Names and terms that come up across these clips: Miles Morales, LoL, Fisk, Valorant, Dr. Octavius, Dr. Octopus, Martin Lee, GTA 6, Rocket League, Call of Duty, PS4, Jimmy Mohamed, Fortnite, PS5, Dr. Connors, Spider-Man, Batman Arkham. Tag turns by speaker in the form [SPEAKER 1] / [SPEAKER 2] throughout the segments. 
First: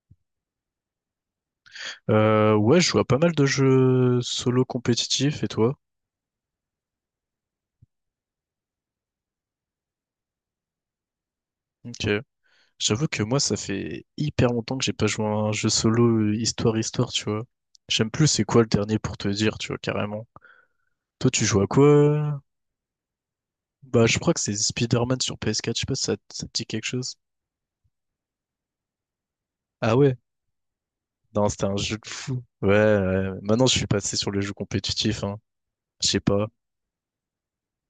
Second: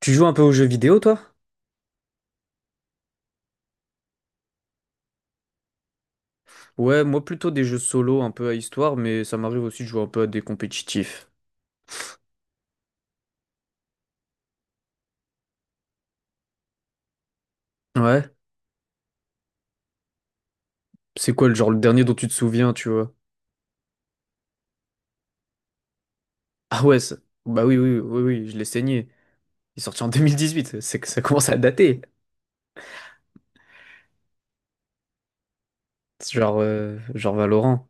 [SPEAKER 1] Tu joues un peu aux jeux vidéo, toi?
[SPEAKER 2] Ouais, je joue à pas mal de jeux solo compétitifs, et toi?
[SPEAKER 1] Ouais, moi plutôt des jeux solo, un peu à histoire, mais ça m'arrive aussi de jouer un peu à des compétitifs.
[SPEAKER 2] Ok. J'avoue que moi, ça fait hyper longtemps que j'ai pas joué à un jeu solo histoire-histoire, tu vois. J'aime plus
[SPEAKER 1] Ouais.
[SPEAKER 2] c'est quoi le dernier pour te dire, tu vois, carrément. Toi,
[SPEAKER 1] C'est
[SPEAKER 2] tu
[SPEAKER 1] quoi le
[SPEAKER 2] joues à
[SPEAKER 1] genre le dernier dont tu te
[SPEAKER 2] quoi?
[SPEAKER 1] souviens, tu vois?
[SPEAKER 2] Bah, je crois que c'est Spider-Man sur PS4, je sais pas si ça te dit
[SPEAKER 1] Ah
[SPEAKER 2] quelque
[SPEAKER 1] ouais,
[SPEAKER 2] chose.
[SPEAKER 1] bah oui, oui, oui, oui, je l'ai saigné. Il est
[SPEAKER 2] Ah
[SPEAKER 1] sorti en
[SPEAKER 2] ouais?
[SPEAKER 1] 2018, c'est que ça commence
[SPEAKER 2] Non,
[SPEAKER 1] à
[SPEAKER 2] c'était un jeu
[SPEAKER 1] dater.
[SPEAKER 2] de fou. Ouais, ouais. Maintenant, je suis passé sur les jeux compétitifs, hein. Je sais
[SPEAKER 1] C'est
[SPEAKER 2] pas.
[SPEAKER 1] genre Valorant.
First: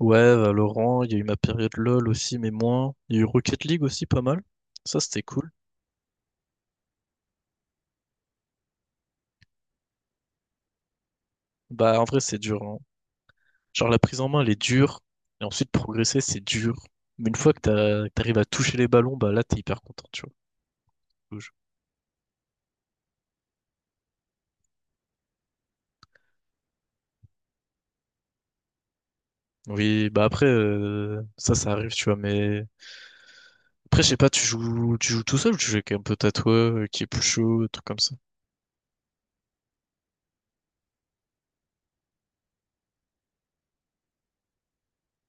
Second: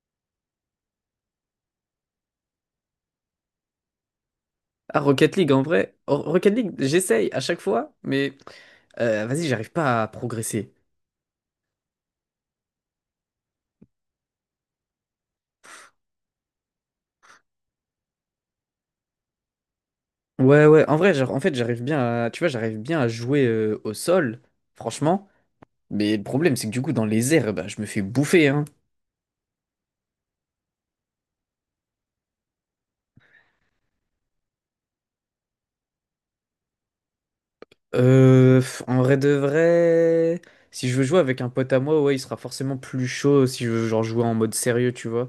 [SPEAKER 2] Ouais, Valorant, il y a eu ma période LoL aussi, mais moins. Il y a eu Rocket League aussi, pas mal. Ça,
[SPEAKER 1] Ah,
[SPEAKER 2] c'était
[SPEAKER 1] Rocket League,
[SPEAKER 2] cool.
[SPEAKER 1] en vrai. Rocket League, j'essaye à chaque fois, mais vas-y, j'arrive pas à progresser.
[SPEAKER 2] Bah, en vrai, c'est dur. Genre la prise en main, elle est dure. Et ensuite, progresser, c'est dur. Mais une fois que t'arrives à toucher les ballons, bah là, t'es hyper content, tu vois.
[SPEAKER 1] Ouais, ouais, en vrai, genre,
[SPEAKER 2] Au
[SPEAKER 1] en
[SPEAKER 2] jeu.
[SPEAKER 1] fait, j'arrive bien à, tu vois, j'arrive bien à jouer au sol, franchement. Mais le problème, c'est que du coup, dans les airs, bah, je me fais bouffer, hein.
[SPEAKER 2] Oui, bah après, ça, ça arrive, tu vois. Mais après, je sais pas, tu joues tout seul ou tu joues avec un peu à toi, qui est plus chaud, un truc comme ça.
[SPEAKER 1] En vrai de vrai, si je veux jouer avec un pote à moi, ouais, il sera forcément plus chaud si je veux genre jouer en mode sérieux, tu vois.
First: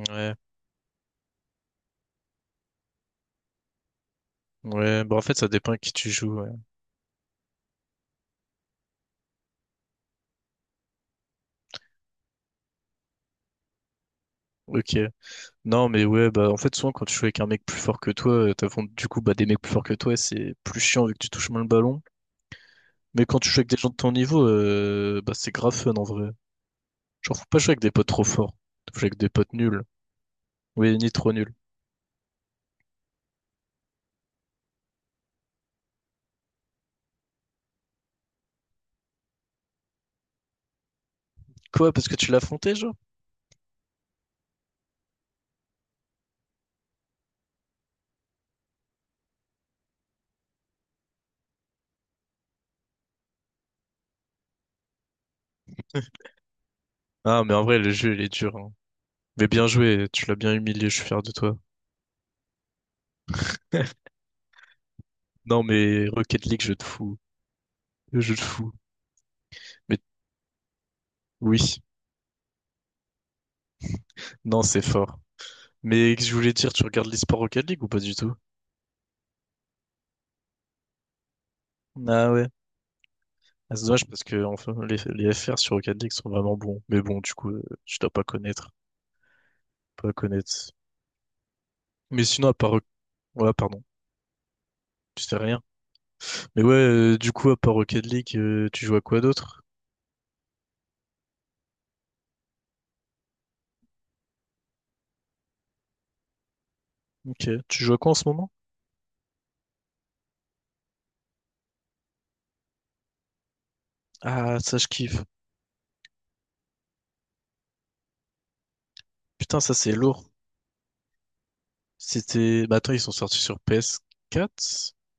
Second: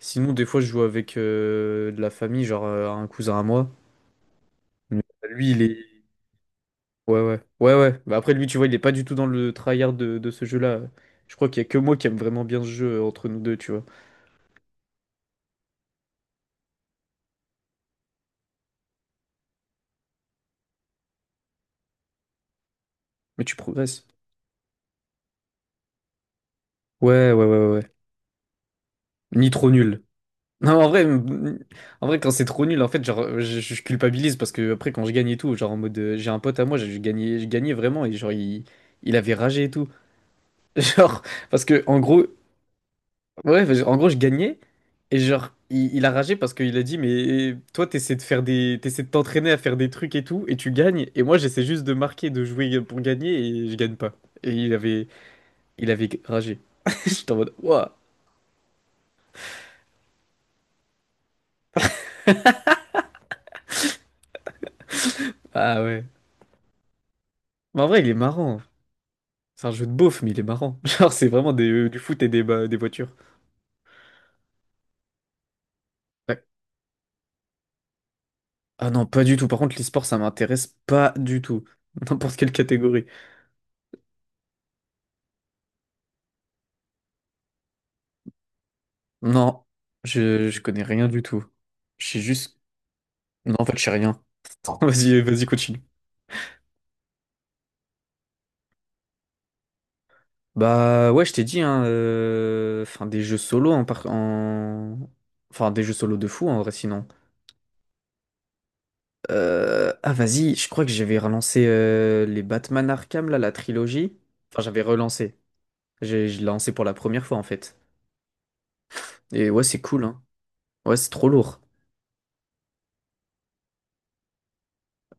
[SPEAKER 1] Sinon, des fois, je joue avec de la famille, genre un cousin à moi. Mais
[SPEAKER 2] ouais. Bah en
[SPEAKER 1] bah,
[SPEAKER 2] fait, ça
[SPEAKER 1] lui, il
[SPEAKER 2] dépend
[SPEAKER 1] est...
[SPEAKER 2] à qui tu joues, ouais.
[SPEAKER 1] Ouais, ouais. Ouais, ouais. Bah après, lui, tu vois, il est pas du tout dans le tryhard de ce jeu-là. Je crois qu'il y a que moi qui aime vraiment bien ce jeu entre nous deux, tu vois.
[SPEAKER 2] Ok. Non, mais ouais, bah en fait, souvent quand tu joues avec un mec plus fort que toi, t'affrontes du coup bah des mecs plus forts que toi, et c'est plus chiant vu que tu touches moins le ballon. Mais quand
[SPEAKER 1] Mais
[SPEAKER 2] tu
[SPEAKER 1] tu
[SPEAKER 2] joues avec des gens de
[SPEAKER 1] progresses.
[SPEAKER 2] ton niveau, bah c'est grave fun en vrai.
[SPEAKER 1] Ouais,
[SPEAKER 2] Genre,
[SPEAKER 1] ouais,
[SPEAKER 2] faut
[SPEAKER 1] ouais,
[SPEAKER 2] pas jouer
[SPEAKER 1] ouais.
[SPEAKER 2] avec
[SPEAKER 1] Ouais.
[SPEAKER 2] des potes trop forts. Faut jouer avec des
[SPEAKER 1] Ni
[SPEAKER 2] potes
[SPEAKER 1] trop
[SPEAKER 2] nuls.
[SPEAKER 1] nul. Non, en
[SPEAKER 2] Oui,
[SPEAKER 1] vrai,
[SPEAKER 2] ni trop nuls.
[SPEAKER 1] quand c'est trop nul, en fait, genre, je culpabilise parce que après, quand je gagne et tout, genre, en mode, j'ai un pote à moi, j'ai gagné, je gagnais vraiment et genre, il avait ragé et tout. Genre, parce que,
[SPEAKER 2] Quoi,
[SPEAKER 1] en
[SPEAKER 2] parce que
[SPEAKER 1] gros,
[SPEAKER 2] tu l'as affronté, genre?
[SPEAKER 1] ouais, parce que, en gros, je gagnais et genre, il a ragé parce qu'il a dit, mais toi, t'essaies de faire des, t'essaies de t'entraîner à faire des trucs et tout et tu gagnes et moi, j'essaie juste de marquer, de jouer pour gagner et je gagne pas. Et il avait ragé. J'étais en
[SPEAKER 2] Ah,
[SPEAKER 1] mode,
[SPEAKER 2] mais en vrai, le
[SPEAKER 1] ouah,
[SPEAKER 2] jeu, il est dur, hein. Mais bien joué, tu l'as bien humilié, je suis fier de toi. Non,
[SPEAKER 1] ah ouais.
[SPEAKER 2] mais Rocket League, jeu de fou.
[SPEAKER 1] Mais en vrai, il est
[SPEAKER 2] Le jeu de
[SPEAKER 1] marrant.
[SPEAKER 2] fou.
[SPEAKER 1] C'est un jeu de
[SPEAKER 2] Mais
[SPEAKER 1] beauf, mais il est marrant. Genre, c'est vraiment
[SPEAKER 2] oui,
[SPEAKER 1] du foot et des, bah, des voitures.
[SPEAKER 2] non, c'est fort. Mais je
[SPEAKER 1] Ouais.
[SPEAKER 2] voulais dire, tu regardes l'eSport Rocket League ou pas du tout?
[SPEAKER 1] Ah non, pas du tout. Par contre, l'e-sport, ça m'intéresse pas du tout.
[SPEAKER 2] Ah
[SPEAKER 1] N'importe
[SPEAKER 2] ouais.
[SPEAKER 1] quelle catégorie.
[SPEAKER 2] Ah, c'est dommage parce que enfin, les FR sur Rocket League sont vraiment bons. Mais bon, du coup, tu dois pas connaître.
[SPEAKER 1] Non,
[SPEAKER 2] Pas
[SPEAKER 1] je
[SPEAKER 2] connaître.
[SPEAKER 1] connais rien du tout. Je sais
[SPEAKER 2] Mais sinon, à
[SPEAKER 1] juste.
[SPEAKER 2] part... Ouais,
[SPEAKER 1] Non, en fait, je
[SPEAKER 2] pardon.
[SPEAKER 1] sais rien. Vas-y,
[SPEAKER 2] Tu sais
[SPEAKER 1] vas-y,
[SPEAKER 2] rien.
[SPEAKER 1] continue.
[SPEAKER 2] Mais ouais, du coup, à part Rocket League, tu joues à quoi d'autre?
[SPEAKER 1] Bah ouais, je t'ai dit, hein, enfin, des jeux solo enfin, des jeux solo de fou, en vrai, sinon.
[SPEAKER 2] Ok. Tu joues à quoi en ce moment?
[SPEAKER 1] Ah, vas-y, je crois que j'avais relancé les Batman Arkham, là, la trilogie.
[SPEAKER 2] Ah,
[SPEAKER 1] Enfin,
[SPEAKER 2] ça,
[SPEAKER 1] j'avais
[SPEAKER 2] je kiffe.
[SPEAKER 1] relancé. J'ai je l'ai lancé pour la première fois, en fait. Et
[SPEAKER 2] Putain,
[SPEAKER 1] ouais,
[SPEAKER 2] ça,
[SPEAKER 1] c'est
[SPEAKER 2] c'est
[SPEAKER 1] cool, hein.
[SPEAKER 2] lourd.
[SPEAKER 1] Ouais, c'est trop lourd.
[SPEAKER 2] C'était... Bah attends, ils sont sortis sur PS4.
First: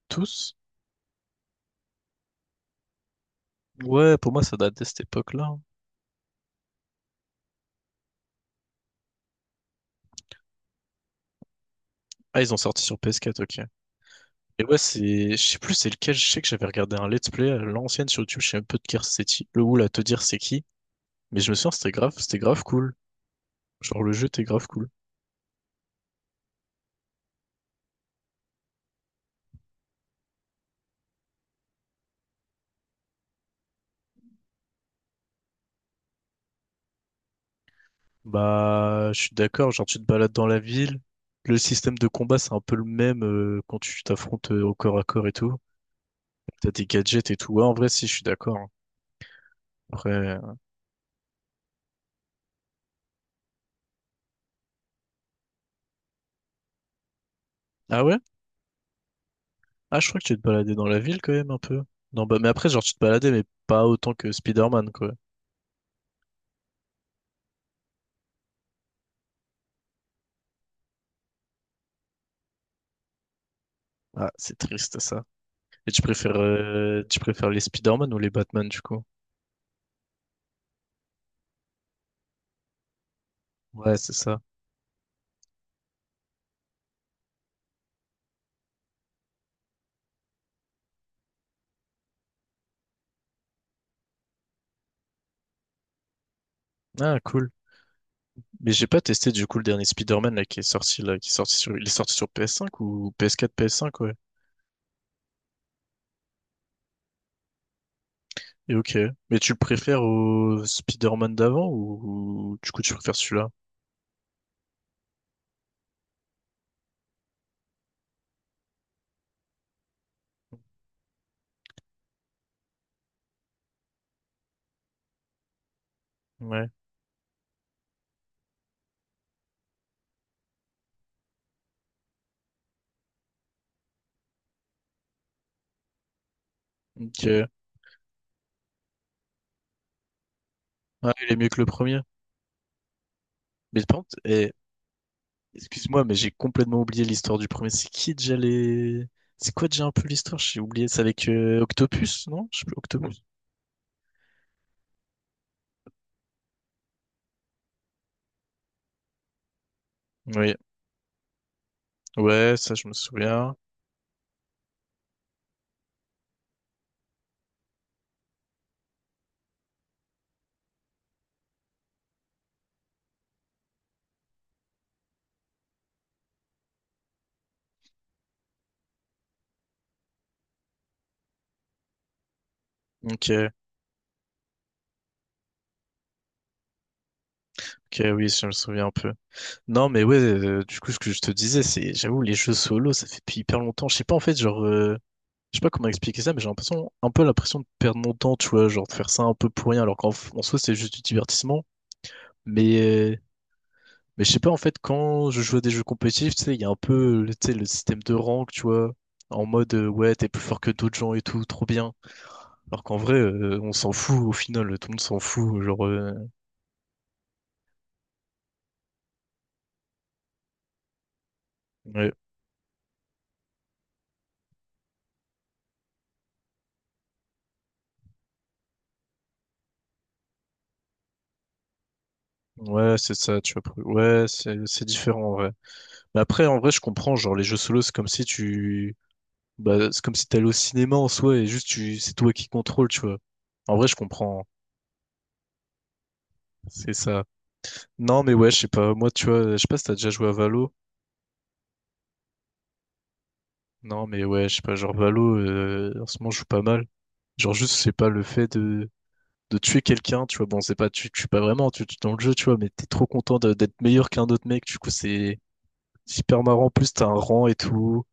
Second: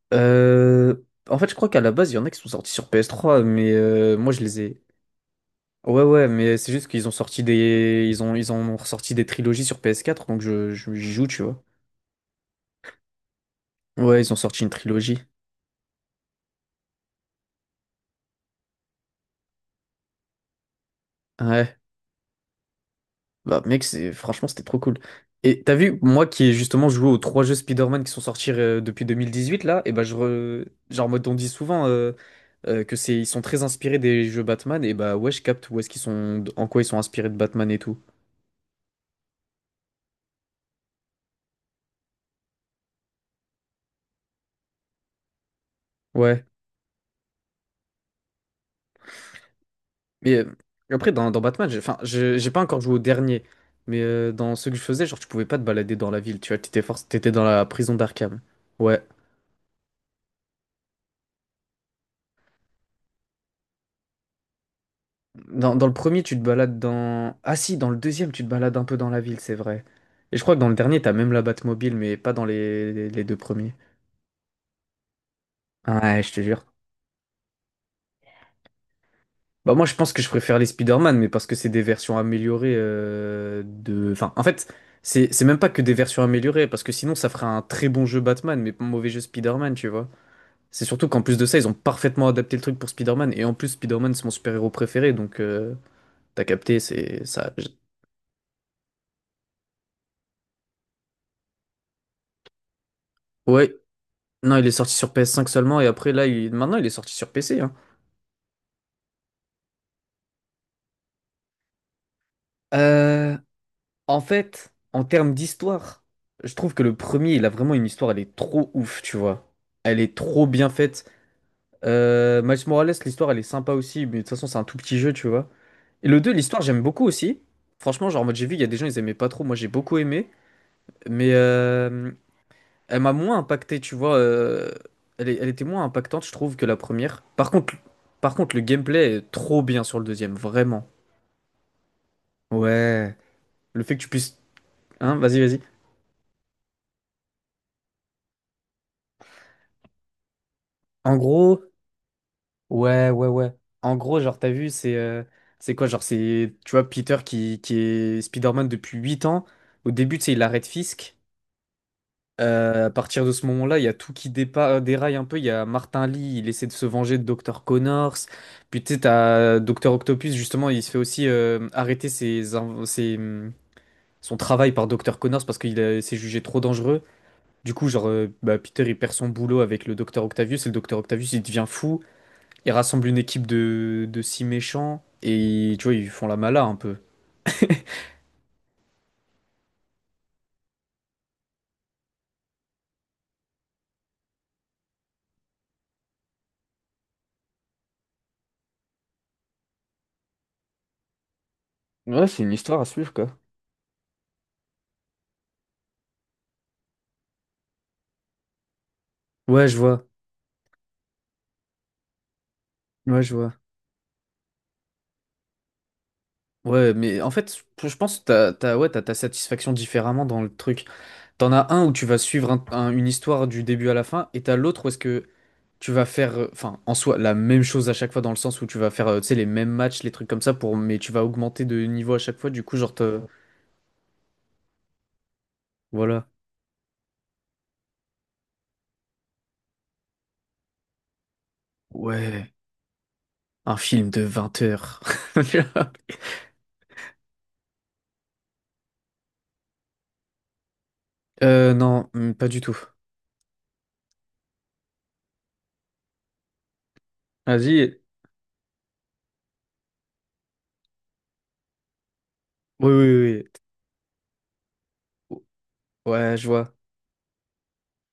[SPEAKER 2] Tous?
[SPEAKER 1] Euh, En fait, je crois qu'à la base, il y en a qui sont sortis sur PS3, mais
[SPEAKER 2] Ouais, pour
[SPEAKER 1] moi, je
[SPEAKER 2] moi, ça
[SPEAKER 1] les
[SPEAKER 2] date
[SPEAKER 1] ai.
[SPEAKER 2] de cette époque-là, hein.
[SPEAKER 1] Ouais, ouais, mais c'est juste qu'ils ont sorti des. Ils ont... ils en ont ressorti des trilogies sur PS4, donc j'y joue, tu vois.
[SPEAKER 2] Ah, ils ont sorti sur PS4. Ok.
[SPEAKER 1] Ouais, ils ont sorti
[SPEAKER 2] Et
[SPEAKER 1] une
[SPEAKER 2] ouais,
[SPEAKER 1] trilogie.
[SPEAKER 2] c'est... Je sais plus c'est lequel. Je sais que j'avais regardé un let's play à l'ancienne sur YouTube. Je sais un peu de qui c'est qui. Le oul à te dire c'est qui. Mais je me souviens,
[SPEAKER 1] Ouais.
[SPEAKER 2] c'était grave. C'était grave cool.
[SPEAKER 1] Bah, mec,
[SPEAKER 2] Genre,
[SPEAKER 1] c'est...
[SPEAKER 2] le jeu était
[SPEAKER 1] franchement, c'était
[SPEAKER 2] grave
[SPEAKER 1] trop
[SPEAKER 2] cool.
[SPEAKER 1] cool. Et t'as vu, moi qui ai justement joué aux trois jeux Spider-Man qui sont sortis depuis 2018, là, et bah, genre, en mode, on dit souvent. Que c'est ils sont très inspirés des jeux Batman et bah ouais je capte où est-ce qu'ils sont en quoi ils sont inspirés de Batman et tout.
[SPEAKER 2] Bah, je suis d'accord, genre tu te balades dans la ville, le système de combat c'est un peu le même quand tu t'affrontes au corps à corps et tout.
[SPEAKER 1] Ouais.
[SPEAKER 2] T'as des gadgets et tout. Ouais, en vrai si je suis d'accord, hein. Après
[SPEAKER 1] Mais
[SPEAKER 2] euh,
[SPEAKER 1] après, dans Batman, j'ai, enfin, j'ai pas encore joué au dernier. Mais dans ce que je faisais, genre, tu pouvais pas te balader dans la ville. Tu vois, t'étais dans la prison
[SPEAKER 2] Ah ouais?
[SPEAKER 1] d'Arkham. Ouais.
[SPEAKER 2] Ah je crois que tu te baladais dans la ville quand même un peu. Non bah mais après genre tu te baladais mais pas autant que Spider-Man quoi.
[SPEAKER 1] Dans le premier, tu te balades dans. Ah si, dans le deuxième, tu te balades un peu dans la ville, c'est vrai. Et je crois que dans le dernier, t'as même la Batmobile, mais pas dans les deux premiers.
[SPEAKER 2] Ah, c'est triste ça. Et tu
[SPEAKER 1] Ouais, je
[SPEAKER 2] préfères
[SPEAKER 1] te jure.
[SPEAKER 2] euh, tu préfères les Spider-Man ou les Batman du coup?
[SPEAKER 1] Bah moi je pense que je préfère les Spider-Man, mais parce que c'est des versions améliorées
[SPEAKER 2] Ouais,
[SPEAKER 1] de...
[SPEAKER 2] c'est
[SPEAKER 1] Enfin, en
[SPEAKER 2] ça.
[SPEAKER 1] fait, c'est même pas que des versions améliorées, parce que sinon ça ferait un très bon jeu Batman, mais pas un mauvais jeu Spider-Man, tu vois. C'est surtout qu'en plus de ça, ils ont parfaitement adapté le truc pour Spider-Man. Et en plus, Spider-Man, c'est mon super-héros préféré. Donc, t'as capté,
[SPEAKER 2] Ah
[SPEAKER 1] c'est
[SPEAKER 2] cool.
[SPEAKER 1] ça.
[SPEAKER 2] Mais j'ai pas testé du coup le dernier Spider-Man là qui est sorti là, qui est sorti sur il est sorti sur PS5 ou PS4,
[SPEAKER 1] Ouais,
[SPEAKER 2] PS5 ouais.
[SPEAKER 1] non, il est sorti sur PS5 seulement. Et après, là, il... maintenant, il est sorti sur PC. Hein.
[SPEAKER 2] Et ok. Mais tu le préfères au Spider-Man d'avant ou du coup tu préfères
[SPEAKER 1] Euh,
[SPEAKER 2] celui-là?
[SPEAKER 1] En fait, en termes d'histoire, je trouve que le premier, il a vraiment une histoire. Elle est trop ouf, tu vois. Elle est trop bien faite. Miles Morales, l'histoire, elle est sympa aussi. Mais de toute façon, c'est un tout petit jeu, tu vois. Et le 2 l'histoire,
[SPEAKER 2] Ouais.
[SPEAKER 1] j'aime beaucoup aussi. Franchement, genre, en mode, j'ai vu, il y a des gens, ils aimaient pas trop. Moi, j'ai beaucoup aimé. Mais. Elle m'a moins impacté, tu vois. Elle était moins impactante, je trouve, que la première. Par
[SPEAKER 2] Ok.
[SPEAKER 1] contre, le gameplay est trop bien sur le deuxième, vraiment.
[SPEAKER 2] Ah, il est mieux que le premier.
[SPEAKER 1] Ouais.
[SPEAKER 2] Mais
[SPEAKER 1] Le fait
[SPEAKER 2] par
[SPEAKER 1] que tu
[SPEAKER 2] contre,
[SPEAKER 1] puisses. Hein, vas-y, vas-y.
[SPEAKER 2] excuse-moi, mais j'ai complètement oublié l'histoire du premier. C'est qui déjà les... C'est quoi déjà un peu l'histoire? J'ai oublié. C'est
[SPEAKER 1] En
[SPEAKER 2] avec
[SPEAKER 1] gros,
[SPEAKER 2] Octopus, non? Je sais plus,
[SPEAKER 1] ouais,
[SPEAKER 2] Octopus.
[SPEAKER 1] ouais, ouais. En gros, genre, t'as vu, c'est. C'est quoi, genre, c'est. Tu vois, Peter qui est Spider-Man depuis 8 ans. Au début, tu sais, il
[SPEAKER 2] Oui.
[SPEAKER 1] arrête Fisk.
[SPEAKER 2] Ouais, ça je
[SPEAKER 1] À
[SPEAKER 2] me
[SPEAKER 1] partir de ce
[SPEAKER 2] souviens.
[SPEAKER 1] moment-là, il y a tout qui déraille un peu. Il y a Martin Lee, il essaie de se venger de Dr. Connors. Puis tu sais, t'as Dr. Octopus, justement, il se fait aussi arrêter son travail par Dr. Connors parce qu'il s'est jugé trop dangereux. Du coup, genre, bah, Peter, il perd son boulot avec le Dr. Octavius et le Dr. Octavius, il devient fou. Il rassemble une
[SPEAKER 2] Ok.
[SPEAKER 1] équipe de 6 méchants et tu vois, ils font la mala un peu.
[SPEAKER 2] Ok, oui, je me souviens un peu. Non, mais ouais, du coup, ce que je te disais, c'est, j'avoue, les jeux solo, ça fait depuis hyper longtemps. Je sais pas, en fait, genre, je sais pas comment expliquer ça, mais j'ai l'impression, un peu l'impression de perdre mon temps, tu vois, genre de faire ça un peu pour rien, alors qu'en soi, c'est juste du divertissement.
[SPEAKER 1] Ouais, c'est une histoire
[SPEAKER 2] Mais,
[SPEAKER 1] à suivre,
[SPEAKER 2] euh,
[SPEAKER 1] quoi.
[SPEAKER 2] mais je sais pas, en fait, quand je joue à des jeux compétitifs, tu sais, il y a un peu, tu sais, le système de rank, tu vois, en
[SPEAKER 1] Ouais,
[SPEAKER 2] mode,
[SPEAKER 1] je vois.
[SPEAKER 2] ouais, t'es plus fort que d'autres gens et tout, trop bien. Alors qu'en vrai,
[SPEAKER 1] Ouais, je vois.
[SPEAKER 2] on s'en fout, au final, tout le monde s'en fout, genre,
[SPEAKER 1] Ouais, mais en fait, je pense que t'as, ouais, t'as ta satisfaction différemment dans le truc. T'en as un où tu
[SPEAKER 2] ouais,
[SPEAKER 1] vas suivre une histoire du début à la fin, et t'as l'autre où est-ce que tu vas faire, enfin, en soi, la même chose à chaque fois, dans le sens où tu vas faire, tu sais, les mêmes matchs, les trucs comme ça, pour, mais tu vas augmenter de niveau à chaque fois, du coup, genre,
[SPEAKER 2] ouais, c'est ça, tu vois, ouais, c'est différent, ouais. Mais
[SPEAKER 1] voilà.
[SPEAKER 2] après, en vrai, je comprends, genre, les jeux solo, c'est comme si tu, bah, c'est comme si t'allais au cinéma en soi et juste c'est toi qui
[SPEAKER 1] Ouais,
[SPEAKER 2] contrôle, tu vois.
[SPEAKER 1] un
[SPEAKER 2] En vrai, je
[SPEAKER 1] film de
[SPEAKER 2] comprends, hein.
[SPEAKER 1] 20 heures.
[SPEAKER 2] C'est ça. Non, mais ouais, je sais pas. Moi, tu vois, je sais pas si t'as déjà joué à Valo.
[SPEAKER 1] Non, pas du tout.
[SPEAKER 2] Non, mais ouais, je sais pas. Genre, Valo, en ce moment, je joue pas mal. Genre, juste, c'est
[SPEAKER 1] Vas-y.
[SPEAKER 2] pas le fait de tuer quelqu'un, tu vois. Bon, c'est pas, tu tues pas vraiment, tu tues dans le jeu, tu vois, mais t'es
[SPEAKER 1] Oui,
[SPEAKER 2] trop
[SPEAKER 1] oui,
[SPEAKER 2] content
[SPEAKER 1] oui.
[SPEAKER 2] d'être meilleur qu'un autre mec. Du coup,
[SPEAKER 1] Oui.
[SPEAKER 2] c'est
[SPEAKER 1] Ouais,
[SPEAKER 2] hyper
[SPEAKER 1] je
[SPEAKER 2] marrant. En
[SPEAKER 1] vois.
[SPEAKER 2] plus, t'as un rang et tout.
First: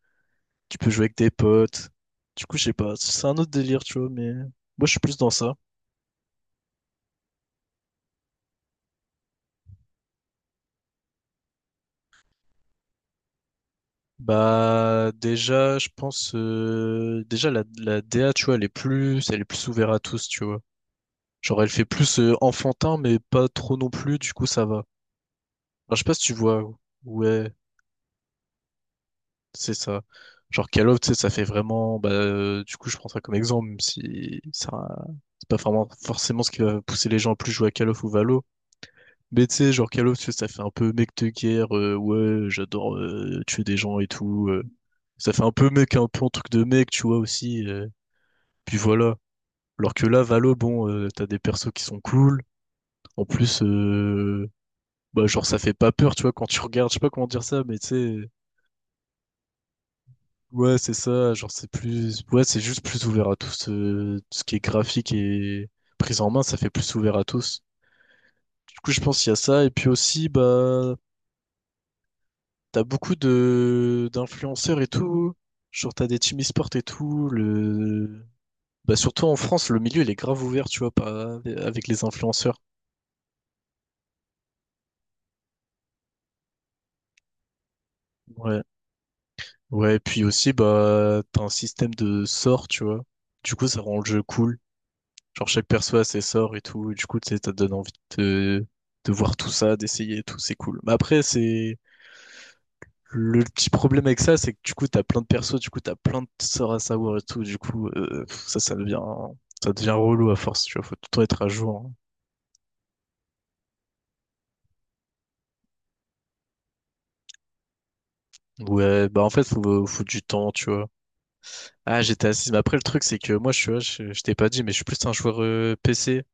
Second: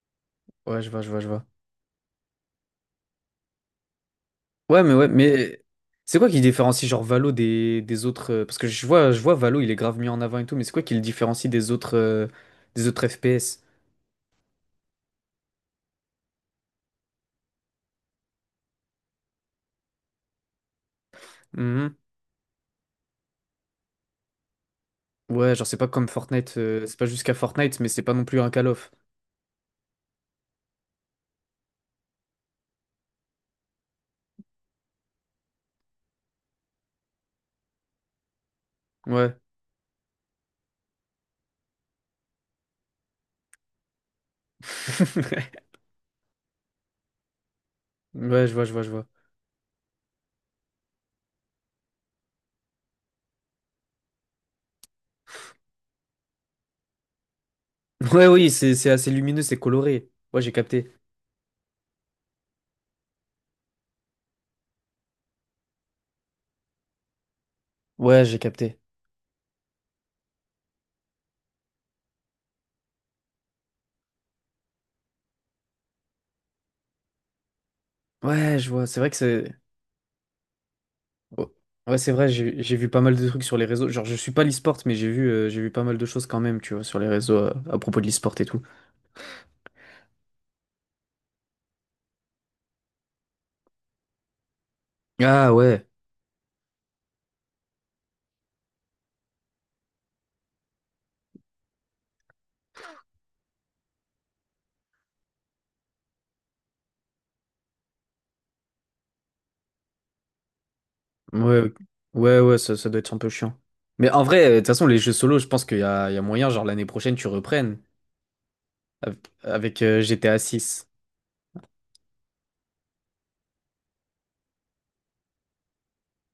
[SPEAKER 2] Tu
[SPEAKER 1] Ouais, je
[SPEAKER 2] peux
[SPEAKER 1] vois,
[SPEAKER 2] jouer
[SPEAKER 1] je
[SPEAKER 2] avec
[SPEAKER 1] vois, je
[SPEAKER 2] des
[SPEAKER 1] vois.
[SPEAKER 2] potes. Du coup, je sais pas. C'est un autre délire, tu vois, mais moi, je suis
[SPEAKER 1] Ouais,
[SPEAKER 2] plus dans ça.
[SPEAKER 1] mais c'est quoi qui différencie genre Valo des autres parce que je vois, Valo, il est grave mis en avant et tout, mais c'est quoi qui le différencie des autres FPS?
[SPEAKER 2] Bah déjà, je pense déjà la DA, tu vois, elle est plus ouverte à tous, tu vois. Genre elle fait
[SPEAKER 1] Mhm.
[SPEAKER 2] plus enfantin, mais pas trop non plus, du coup ça va.
[SPEAKER 1] Ouais, genre c'est pas
[SPEAKER 2] Enfin, je sais
[SPEAKER 1] comme
[SPEAKER 2] pas si tu
[SPEAKER 1] Fortnite,
[SPEAKER 2] vois.
[SPEAKER 1] c'est pas jusqu'à
[SPEAKER 2] Ouais,
[SPEAKER 1] Fortnite, mais c'est pas non plus un Call of.
[SPEAKER 2] c'est ça. Genre Call of, tu sais, ça fait vraiment, bah du coup je prends ça comme exemple, même si ça, c'est pas vraiment forcément ce qui va pousser les gens à plus jouer à Call of ou Valo.
[SPEAKER 1] Ouais.
[SPEAKER 2] Mais tu sais, genre Call of, tu sais, ça fait un peu mec de guerre, ouais, j'adore tuer des gens et tout. Ça fait un peu mec, un peu un truc de mec, tu vois aussi.
[SPEAKER 1] Ouais, je vois, je
[SPEAKER 2] Puis
[SPEAKER 1] vois, je vois.
[SPEAKER 2] voilà. Alors que là, Valo, bon, t'as des persos qui sont cool. En plus, bah, genre, ça fait pas peur, tu vois, quand tu regardes, je sais pas comment dire ça, mais tu sais,
[SPEAKER 1] Ouais, oui, c'est assez lumineux, c'est coloré. Ouais, j'ai
[SPEAKER 2] ouais,
[SPEAKER 1] capté.
[SPEAKER 2] c'est ça, genre, c'est plus, ouais, c'est juste plus ouvert à tous, ce qui est graphique et prise en main, ça fait plus ouvert à tous.
[SPEAKER 1] Ouais, j'ai capté.
[SPEAKER 2] Du coup, je pense qu'il y a ça, et puis aussi, bah, t'as beaucoup d'influenceurs et tout, genre, t'as des team e-sport et tout, le,
[SPEAKER 1] Ouais, je vois.
[SPEAKER 2] bah,
[SPEAKER 1] C'est vrai que
[SPEAKER 2] surtout en
[SPEAKER 1] c'est.
[SPEAKER 2] France, le milieu, il est grave ouvert, tu vois,
[SPEAKER 1] Oh.
[SPEAKER 2] avec
[SPEAKER 1] Ouais,
[SPEAKER 2] les
[SPEAKER 1] c'est vrai,
[SPEAKER 2] influenceurs.
[SPEAKER 1] j'ai vu pas mal de trucs sur les réseaux. Genre, je suis pas l'e-sport, mais j'ai vu pas mal de choses quand même, tu vois, sur les réseaux à propos de l'e-sport et tout.
[SPEAKER 2] Ouais. Ouais, puis aussi, bah, t'as un système de sorts, tu vois. Du coup, ça rend le jeu cool. Genre,
[SPEAKER 1] Ah
[SPEAKER 2] chaque
[SPEAKER 1] ouais,
[SPEAKER 2] perso a ses sorts et tout. Et du coup, tu sais, ça te donne envie de voir tout ça, d'essayer et tout. C'est cool. Mais après, c'est, le petit problème avec ça, c'est que du coup, t'as plein de persos, du coup, t'as plein de sorts à savoir et tout. Du coup, pff, ça, ça devient relou à force, tu vois. Faut tout le temps être à
[SPEAKER 1] ouais,
[SPEAKER 2] jour,
[SPEAKER 1] ouais, ouais, ça doit être un peu chiant. Mais en vrai, de toute façon, les jeux solo, je pense qu'il y a, moyen, genre l'année prochaine, tu reprennes
[SPEAKER 2] hein. Ouais,
[SPEAKER 1] av-
[SPEAKER 2] bah, en fait,
[SPEAKER 1] avec,
[SPEAKER 2] faut, faut du
[SPEAKER 1] GTA
[SPEAKER 2] temps, tu
[SPEAKER 1] 6.
[SPEAKER 2] vois. Ah, j'étais assis. Mais après, le truc, c'est que moi, je suis, ouais, je t'ai pas dit, mais je suis plus un joueur PC.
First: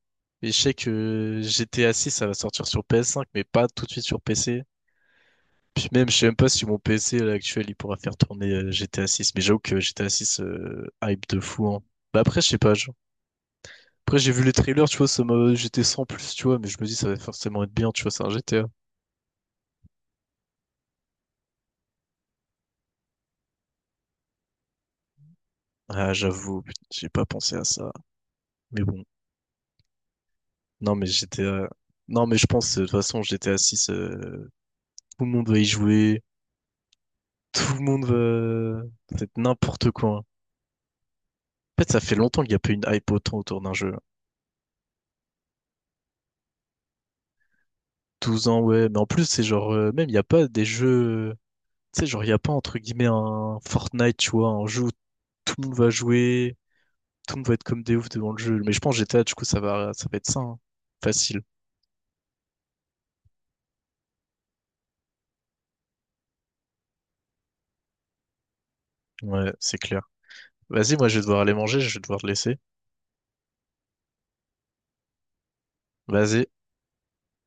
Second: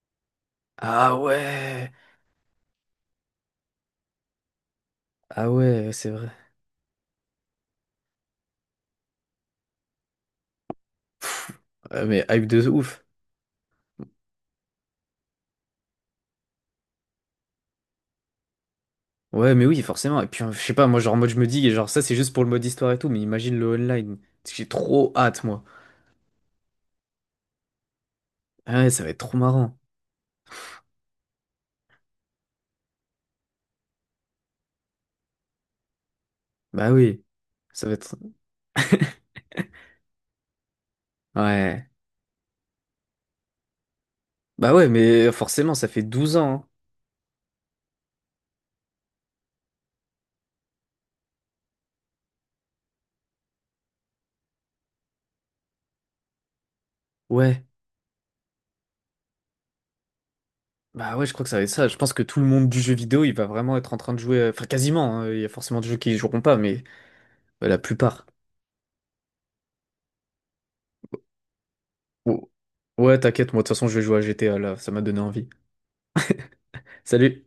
[SPEAKER 2] Et je sais
[SPEAKER 1] Ah
[SPEAKER 2] que
[SPEAKER 1] ouais,
[SPEAKER 2] GTA 6, ça va sortir sur PS5, mais pas tout de suite sur PC.
[SPEAKER 1] ah
[SPEAKER 2] Puis
[SPEAKER 1] ouais,
[SPEAKER 2] même,
[SPEAKER 1] c'est
[SPEAKER 2] je sais
[SPEAKER 1] vrai.
[SPEAKER 2] même pas si mon PC là, actuel, il pourra faire tourner GTA 6. Mais j'avoue que GTA 6, hype de fou, hein.
[SPEAKER 1] Euh,
[SPEAKER 2] Bah
[SPEAKER 1] mais
[SPEAKER 2] après,
[SPEAKER 1] hype
[SPEAKER 2] je sais
[SPEAKER 1] de
[SPEAKER 2] pas.
[SPEAKER 1] ouf.
[SPEAKER 2] Après, j'ai vu les trailers, tu vois, ça m'a... j'étais sans plus, tu vois, mais je me dis, ça va forcément être bien, tu vois, c'est un GTA.
[SPEAKER 1] Ouais, mais oui, forcément. Et puis, je sais pas, moi, genre, en mode, je me dis, genre, ça, c'est juste pour le mode histoire et tout, mais imagine le online. J'ai trop hâte, moi.
[SPEAKER 2] Ah, j'avoue, putain, j'ai pas pensé à ça.
[SPEAKER 1] Ah
[SPEAKER 2] Mais
[SPEAKER 1] ouais,
[SPEAKER 2] bon.
[SPEAKER 1] ça va être trop marrant.
[SPEAKER 2] Non, mais GTA... Non, mais je pense, de toute façon, GTA 6, tout le monde va y jouer.
[SPEAKER 1] Bah oui,
[SPEAKER 2] Tout le
[SPEAKER 1] ça va
[SPEAKER 2] monde
[SPEAKER 1] être.
[SPEAKER 2] veut... C'est n'importe quoi, hein. En
[SPEAKER 1] Ouais.
[SPEAKER 2] fait, ça fait longtemps qu'il n'y a pas une hype autant autour d'un jeu.
[SPEAKER 1] Bah ouais, mais forcément, ça fait 12 ans. Hein.
[SPEAKER 2] 12 ans, ouais, mais en plus, c'est genre, même, il n'y a pas des jeux. Tu sais, genre, il n'y a pas, entre guillemets, un Fortnite, tu vois, un jeu où tout le monde va jouer, tout le monde va être
[SPEAKER 1] Ouais.
[SPEAKER 2] comme des oufs devant le jeu. Mais je pense GTA, du coup, ça va être ça, hein.
[SPEAKER 1] Bah ouais, je
[SPEAKER 2] Facile.
[SPEAKER 1] crois que ça va être ça. Je pense que tout le monde du jeu vidéo, il va vraiment être en train de jouer. Enfin, quasiment. Hein. Il y a forcément des jeux qui y joueront pas, mais la plupart.
[SPEAKER 2] Ouais, c'est clair. Vas-y, moi, je vais devoir aller manger, je vais devoir te
[SPEAKER 1] Oh.
[SPEAKER 2] laisser.
[SPEAKER 1] Ouais, t'inquiète, moi, de toute façon, je vais jouer à GTA là. Ça m'a donné envie.
[SPEAKER 2] Vas-y.
[SPEAKER 1] Salut!